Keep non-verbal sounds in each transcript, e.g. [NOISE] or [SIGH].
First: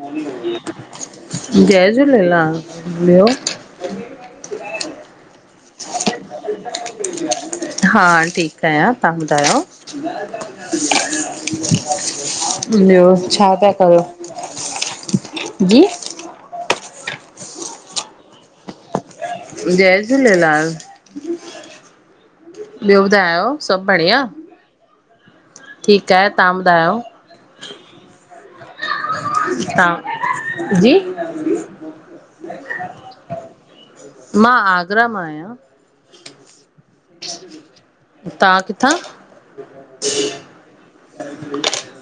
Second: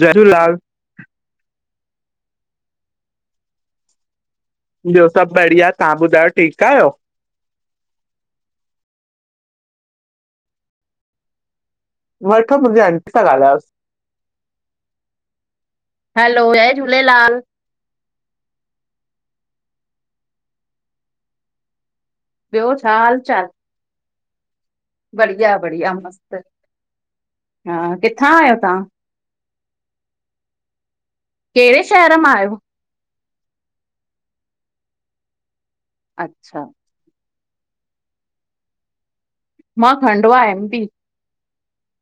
जय झूलेलाल, जय झूलेलाल! ॿयो? ॿयो सभ बढ़िया, तहां ॿुधायो ठीक आयो? हा, ठीक आयां, तां ॿुधायो? वठो मुंहिंजी ॿयो आंटी सां छा ॻाल्हायोसि। था करयो? जी! हैलो, जय झूलेलाल! जय झूलेलाल! ॿियो छा ॿयो हाल चाल? ॿुधायो सभ बढ़िया? बढ़िया बढ़िया ठीकु आहे मस्त, तव्हां ॿुधायो हा किथां आयो तां? हां, जी! कहिड़े शहर मां आहियो? मां, आगरा मां आयां। अच्छा तां किथां? मां, खंडवा एम, पी।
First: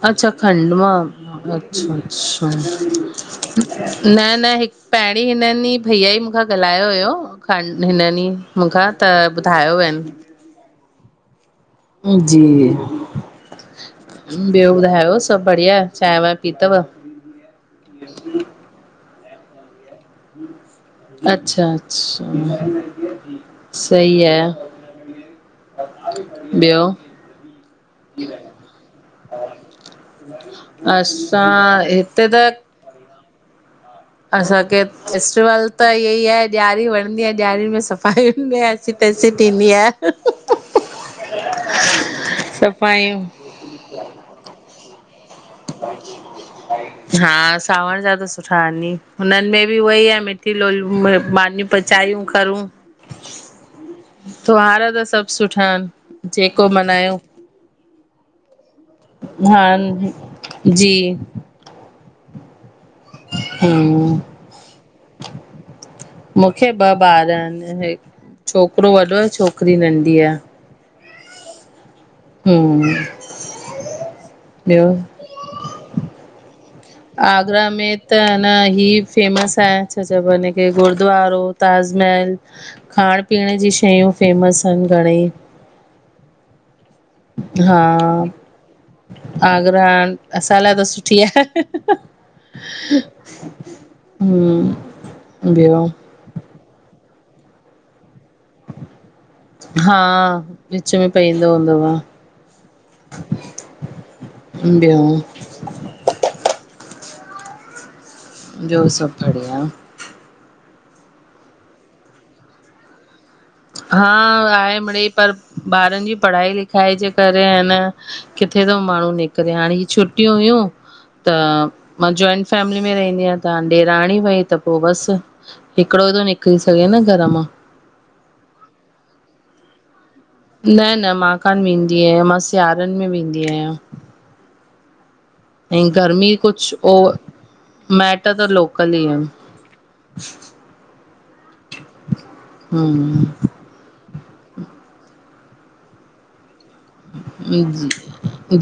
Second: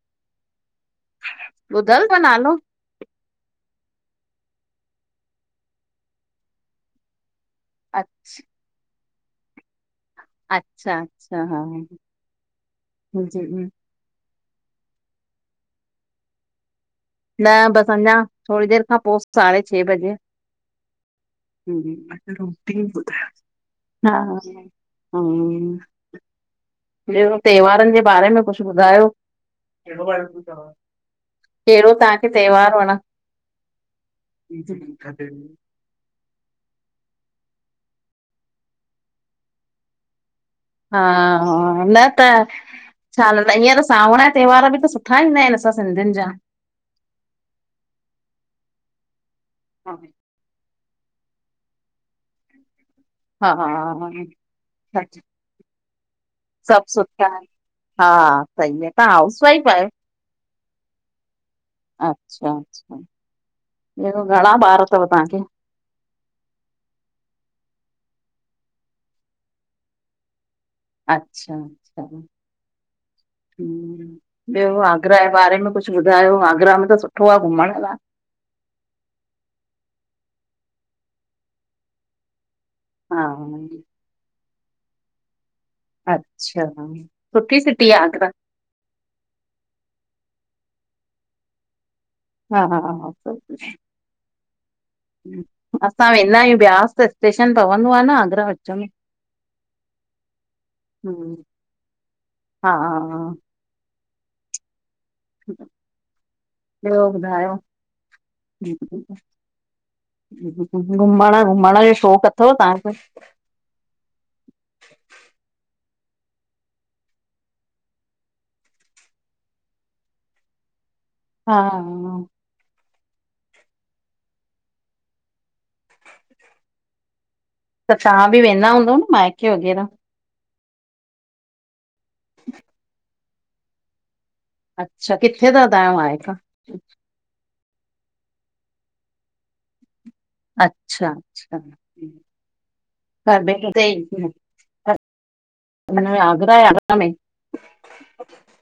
अच्छा खंडवा मां, अचछा- ॿुधल अथव अछा। नालो? न न, हिकु पहिरीं हिनन ई भैया ई मूंखां ॻाल्हायो हुयो ख अ- हिननी मूंखां त ॿुधायो अन। अच्छा- अच्छा, हा। जी। जी ॿियो ॿुधायो, सभु बढ़िया, चांय, वांय पीतव? न बस अंञा थोड़ी देर खां पो, साढे छंहे बजे। अच्छा-अच्छा, रूटीन सही आहे। हम। ॿियो ॿियो त्योहारनि जे बारे में कुछु ॿुधायो? कहिड़ो बाल पझु अथव? [UNINTELLIGIBLE] असां। कहिड़ो हिते तहांखे त त्योहारु वणे असांखे फेस्टिवल त इअ ई आहे, ॾियारी वणंदी आहे, ॾियांरी में सफ़ाईुनि में एसी- तेसी थींदी आहे। हा, हा, न त सफ़ाइयूं छा न, न ईअं त सावण जा त्योहार बि त सुठा ईंदा आहिनि। असां सिंधियुनि जा हा, सावण जा त सुठा आहिनि ई, हुननि में बि उहई आहे मि लोयूं मानीूं पचायूं करूं। हा तुहार त सभु सुठा आहिनि। जेको सभु मल्हायो। सुठा आहिनि। हा सही आहे तव्हां हाउस हा जी। अच्छा-अच्छा, हम्म ॿियो घणा ॿार अथव तव्हांखे? मूंखे ॿ ॿार आहिनि। छोकिरो वॾो आ, छोकिरी नंढी आहे। अच्छा-अच्छा, हम्म ॿियो आगरा जे बारे में कुछु कुछ ॿुधायो आगरा में त सुठो आहे आगरा घुमण लाइ। में त न, ही फेमस आहे, छा चइबो आहे हिन खे गुरुद्वारो, ताजमहल खाइण हा पीअण जी शयूं फेमस आहिन घणेई। अच्छा। सुठी हा, सिटी आहे आगरा आगरा असां लाइ त सुठी आहे। हा हा हा हमम्। [UNINTELLIGIBLE] असां वेंदा आहियूं ब्यास, त स्टेशन पवंदो आहे न आगरा विच में। हा। विच में हम्म, पईंदो हूंदोव। हा [INAUDIBLE] बियो? ॿियो ॿुधायो? ॿियो सभु बढ़िया घुमण- घुमण जो शौक़ु अथव तहांखे? हा आहेमिड़ेई, पर ॿारनि जी पढ़ाई लिखाई जे करे अ न किथे तो माण्हू निकिरे, हाणे ही छुटियूं हुयूं त हा मां जॉइन फैमिली में रहंदी आहियां त ॾेराणी वई त पो बस। हिकिड़ो ई थो निकिरी सघे न घर मां। त तां बि वेंदा हूंदव न माइके वग़ैरह? न-न, मां कान्ह वेंदी आहियां। मां सिआरनि में वेंदी आहियां। अच्छा। किथे त ऐं गर्मी कुछ ओ। माएट त लोकल ई आहिन। अच्छा-अच्छा। घर हम्म बे सही। माना आग्रह जे अगत में? [UNINTELLIGIBLE]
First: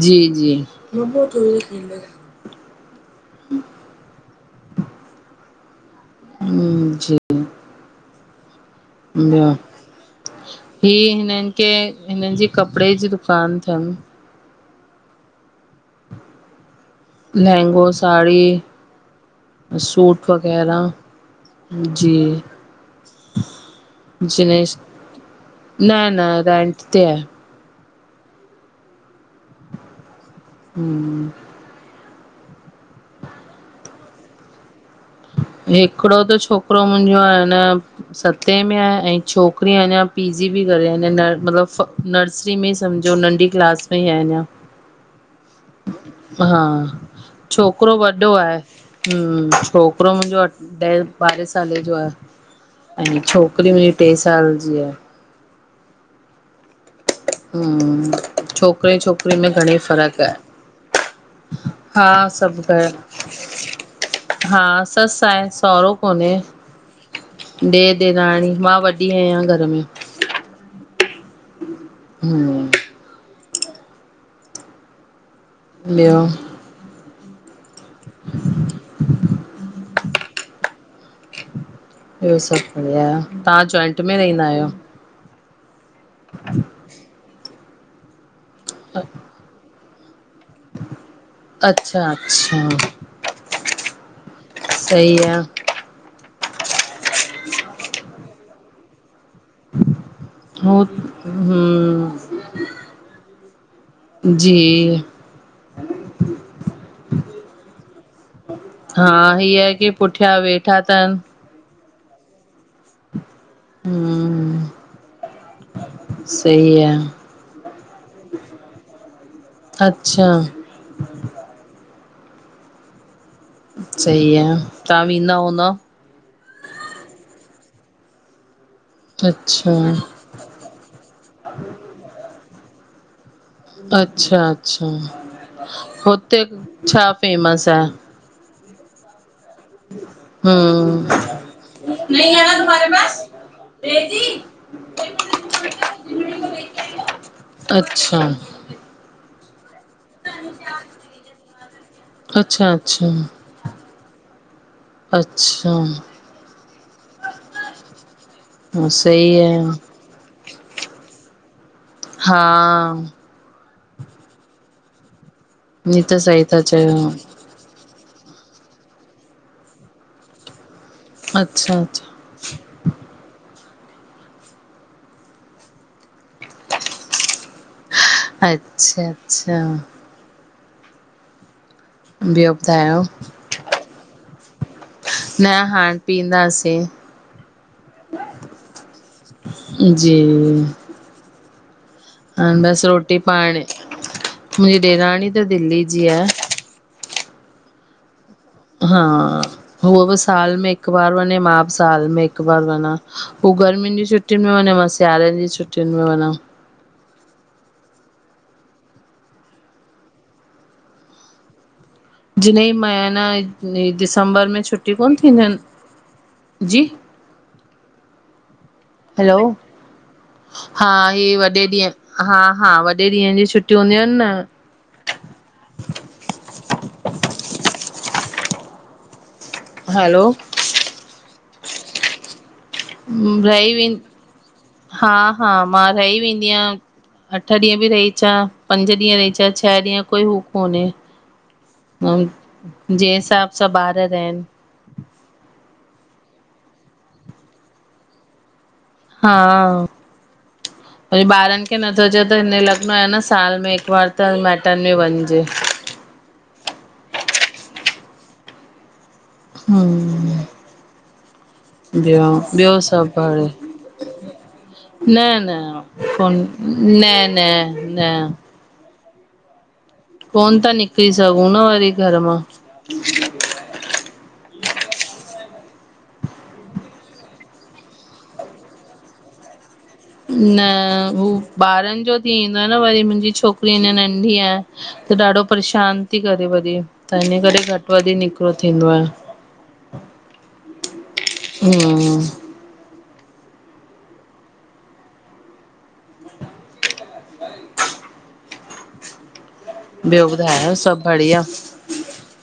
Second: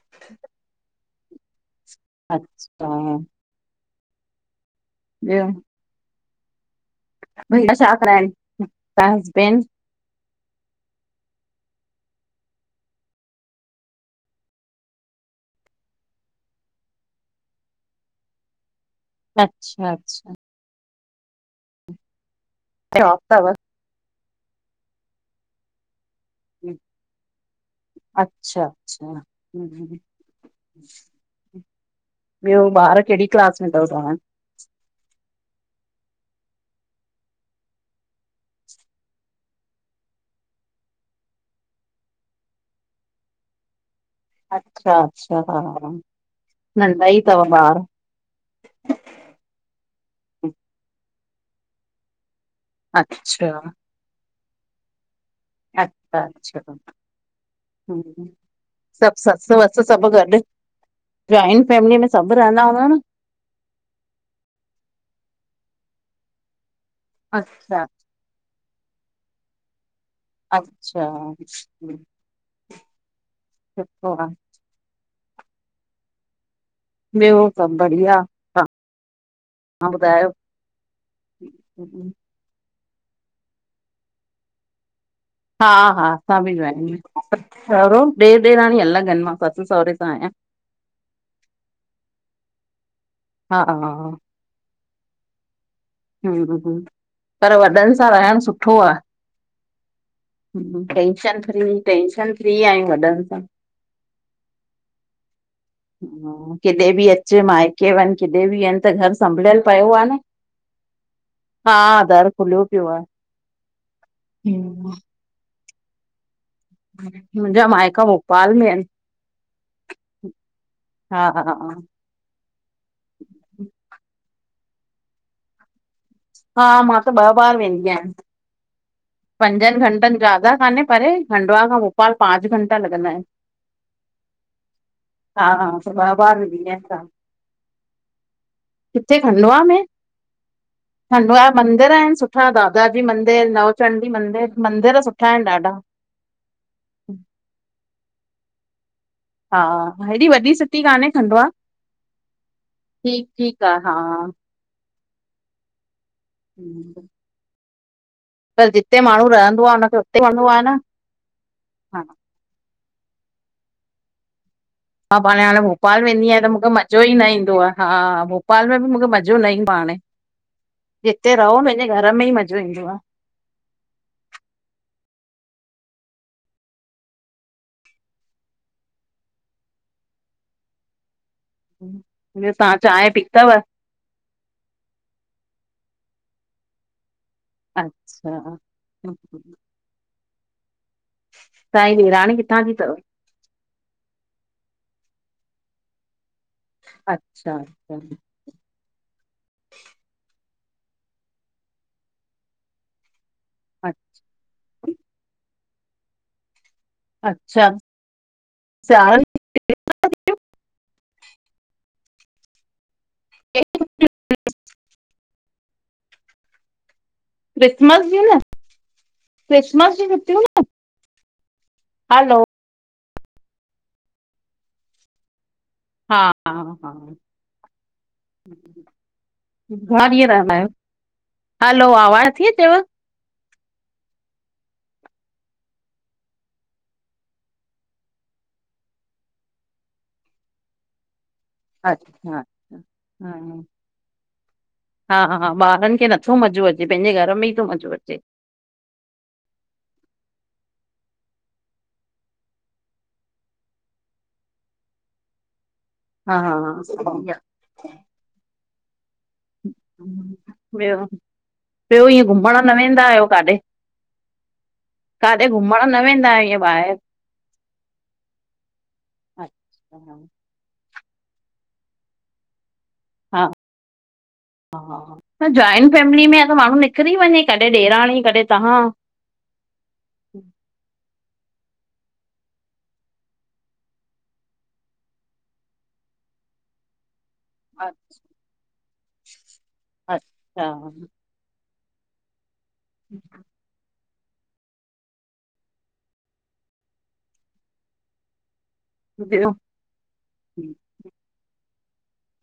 जी, जी। [UNINTELLIGIBLE] अच्छा, हा। बियो? हम्म, जी। भई, छा कराएन? ॿयो? हे हिननि खे, हिननि जी कपिड़े जी दुकान तनि। लहंगो साड़ी अच्छा सूट अच्छा वग बहिराम, जी। ऐं [UNINTELLIGIBLE] जिनेश, न न रेंट ते आ। अच्छा अच्छ, हूं हूं। हम्म ॿियों ॿार कहिड़ी क्लास में तव तव्हां हिकिड़ो त छोकिरो मुंहिंजो आ न सतें में आ ऐं छोकिरी अञां पीजी पई करे अञां मतिलब नरि नरिसरी में सम्झो नंढी क्लास में ई आहे अञां। अच्छा अच्छा हा हा, नंढा ई अथव ॿार? छोकिरो वॾो आहे। छोकिरो मुंजो अ ॾहें ॿारहें साले जो आहे, ऐं अच्छा छोकिरी टे साल जी आ। अच्छा अच्छा। हम्म, हं, छोकिरे सभु छोकिरी में ससु घणेई वसु सभु फ़र्क़ु आहे। गॾु। जॉइंट फैमिली में हा सभु रहंदा हूंदा घर न? हा, ससु आहे, सहुरो कोन्हे, अच्छा डेरु ॾेराणी, मां वॾी आहियां घर में। अच्छा, अच्छा। हम्म। सुठो आ। ॿियो? ॿियो, सभु बढ़िया, हा तां ॿुधायो? [UNINTELLIGIBLE] ॿियो सभु बढ़िया, तां जॉइंट में रहंदा आहियो? हा हा, असां बि जॉइंट, सहुरो? ॾेर ॾेराणी अलॻि आहिनि, मां ससु सहुरे सां आहियां। अच्छा अच्छा, हा सही आ। हूं हूं हूं, पर वॾनि सां रहणु सुठो आ। [INAUDIBLE] Tension free, hmm tension free आहियूं वॾनि सां। जी। किॾे बि अचु, माइके वञु, किॾे बि वञु, त हा घर हीअ संभलियल आहे की पियो आ न। पुठियां वेठा तनि। हा, दरु खुलियो पियो आ। हम्म, सही आ। मुंहिंजा माइका भोपाल में अच्छा, अनि। हा हा हा हा। सही आ, तां वेंदा हूंदव। हा, मां त ॿ बार वेंदी आहियां। पंजनि अच्छा। घंटनि जयादा काने परे खंडवा खां भोपाल पांच घंटा लॻंदा हिनि अचछा-अच्छा हा हा त ॿ बार हुते वेंदी आहियां छा हितां। फेमस आ? किथे खंडवा में, हम्म खंडवा जा मंदिर आहिनि नहीं है सुठा ना गागा तुम्हारे जी पास मंदिर नव चंडी रेजी मंदिर, मंदिर सुठा आहिनि ॾाढा अच्छा हा, हेॾी वॾी सिटी काने खंडवा, अच्छा अच्छा ठीकु- ठीकु आ हा अचछा हुंम् त जिते माण्हूं सही आहे रहंदो आ, हुनखे उते वणंदो आ, न हा मां पाण हाणे ही भोपाल वेंदी सही आहियां, त था मुंखे चयो मज़ो ई न ईंदो आ। हा भोपाल में बि मुंखे मज़ो न ईंदो हाणे, हिते रहो अच्छा पंहिंजे अच्छा घरु में ई मज़ो झुनझो आ। अच्छा -अच्छा ॿियो तव्हां ॿुधायो, चांहि पीतव न हाणे पीअंदासे अचछा जीअं [INAUDIBLE] ताई हिरान हा बसि रोटी पाणी, मुंजी ॾेराणी त दिल्ली जी आ अच्छा कल हा उह बि साल में हिकु बार वञे, मां बि साल में हिकु बार वञा हूं अच्छा गर्मिनि जी छुट्टुनि में वञे, मां सिआारे जी छुटियुनि में वञा अच्छा, चारि जिने माना दिसंबर में छुटी कोन थींदियूं हिनि, जी क्रिसमस जी न हलो, क्रिसमस जी छुटियूं न हा ये वॾे ॾींहु, हा हलो हा वॾे ॾींहु जी छुटियूं हूंदियूं हिनि न हा, हा, हा, घणा हैलो ॾिंहु रहंदा आहियो? हलो आवाज़ थी अचेव ॿई वें, हा हा, मां रही वेंदी आहियां। अठ ॾींहु बि रही अचा, पंज ॾींहु रही अचां, छह ॾींहु कोई हूं कोने अ, अच्छा अच्छा जेहि हिसाब सां ॿारु रहनि हा-हा ॿारनि खे नथो मज़ो अचे, पेंजे घरु में ईं तो मज़ो अचे। हा [INAUDIBLE] त ॿारनि खे नथो चए त हिन लॻणो आ न साल में हिकु बार त माइटन में वञिजे। हा सही आ हुं, ॿियो ॿियो ईअं घुमण न ॿियो-ॿियो वेंदा सभे आहियो बढ़े काॾे न -न, काॾे घुमण न वेंदा कोन्, आहियो न -न, न अच छा कोन था, निकिरी सघूं न वरी घरु मां हा [UNINTELLIGIBLE] हा हा, त जॉइंट फैमिली में आ त माण्हूं, निकिरी वञे कॾहिं ॾेराणी, कॾहिं तहां नअ, हूं ॿारनि जो थी ईंदो आ, न वरी मुंजी छोकिरी अञा नंढी आ। त ॾाढो परेशान थी करे वरी त हिन करे घटि वधि निकिरो थींदो आहे। अच्छा हूं [INAUDIBLE] थियो ॿियो ॿुधायो सभु बढ़िया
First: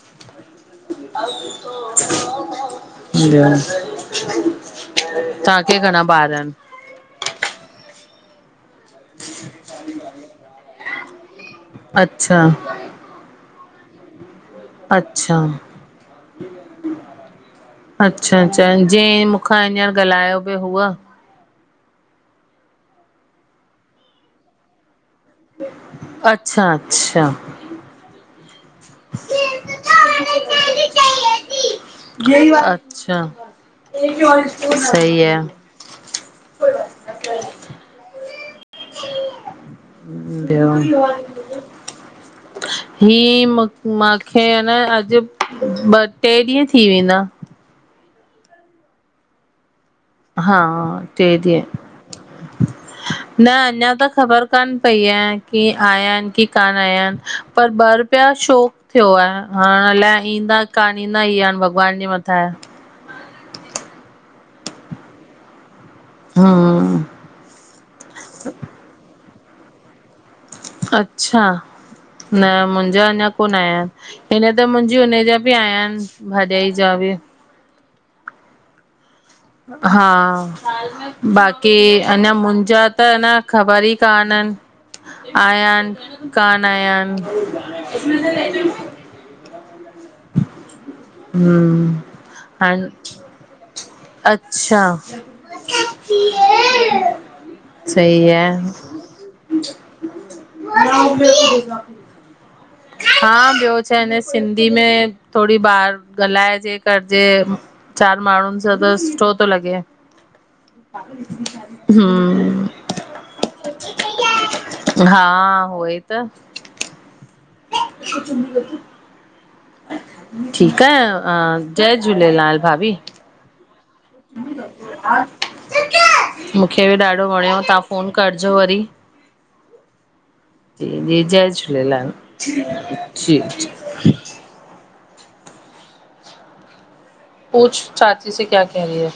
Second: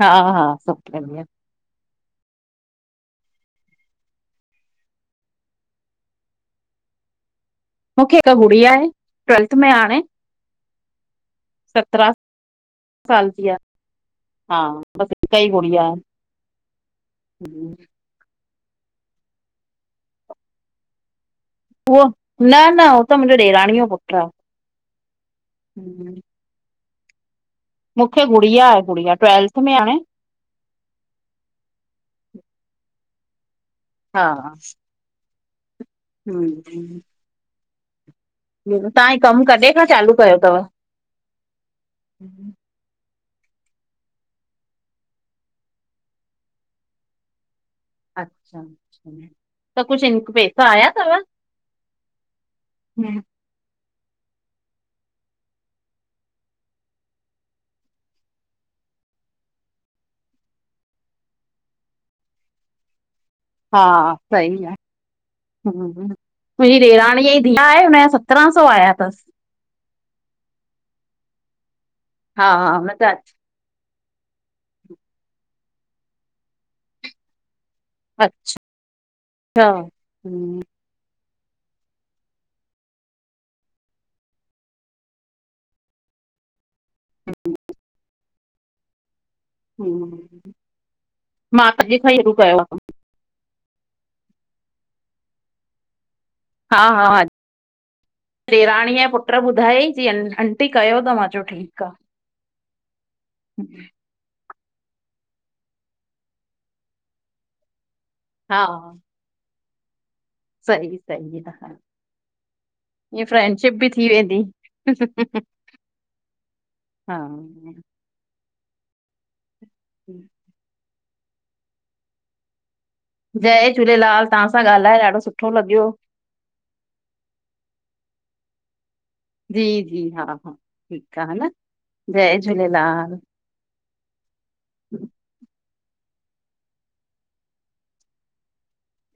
हा हा सु कंदीअ [UNINTELLIGIBLE] तहा के घणा बार आहिन? मूंखे हिकु गुड़ी आहे ट्वेल्थ में आणे। सत्रहं अच्छा साल जी आ। हा बस हिक अच्छा ई गुड़िया। अच्छा- अच्छा जीअं मूंखां हींअर ॻाल्हायो बि हुआ? उहो न- न हो त मुंहिंजो ॾेराणीअ जो पुटु आ। अच्छा -अच्छा। मूंखे गुड़िया आहे गुड़िया ट्वेल्थ में हाणे। अच्छा सही आहे। हूं। तव्हां ई कमु कॾे हुयो? [INAUDIBLE] हीअ माखे आहे न अॼु ॿ टे ॾींहं थी वेंदा। अच्छा- अचछा त कुझु इन हा पैसा आया अथव? टे ॾींहं न अञा त ख़बर कोन पई आहे की आया आहिनि की कान आया आहिनि पर ॿ रुपिया शो थियो आहे हाणे अलाए ईंदा कान ईंदा ई आहिनि भॻवान जे मथां आहे। हा सही आहे हा मुंहिंजी हम्म ॾेराणीअ जी धीय आहे हुनजा सत्रहां सौ आया अथसि। अच्छा न हा हुन मुंहिंजा जा अञा कोन आया आहिनि हिन त मुंहिंजी हुनजा बि आयाां आहिनि भाॼाई जा बि अच्छा हा हम्म बाक़ी अञा मुंहिंजा त अ न ख़बर ई कान्हन। आयन कान आयन? ह मां त हम्म अजु खां ई शुरू कयोआ। हाण अच्छा हा हा सही आहे डेराणीअ जे पुट ॿुधायई चई आंटी कयो त मां चयो ठीकु आहे। हा ॿियो छा न सिंधी में थोॾी ॿार ॻाल्हाइजे करजे चार हा माण्हुनि सां त सुठो थो लॻे। सही हूं ईअ फ्रेंडशिप बि थी वेंदी हा उहो ई त हा। [INAUDIBLE] [INAUDIBLE] ठीकु आ जय झूलेलाल भाभी। जय झूलेलाल तहां सां ॻाल्हाए ॾाढो सुठो लॻियो। मूंखे बि ॾाढो वणियो, तां फ़ोन करजो वरी। जी जी हा हा जी- ठीकु जी, आहे हा जय न झूलेलाल जय झूलेलाल जी। पूछ चाची से कया कह रही है?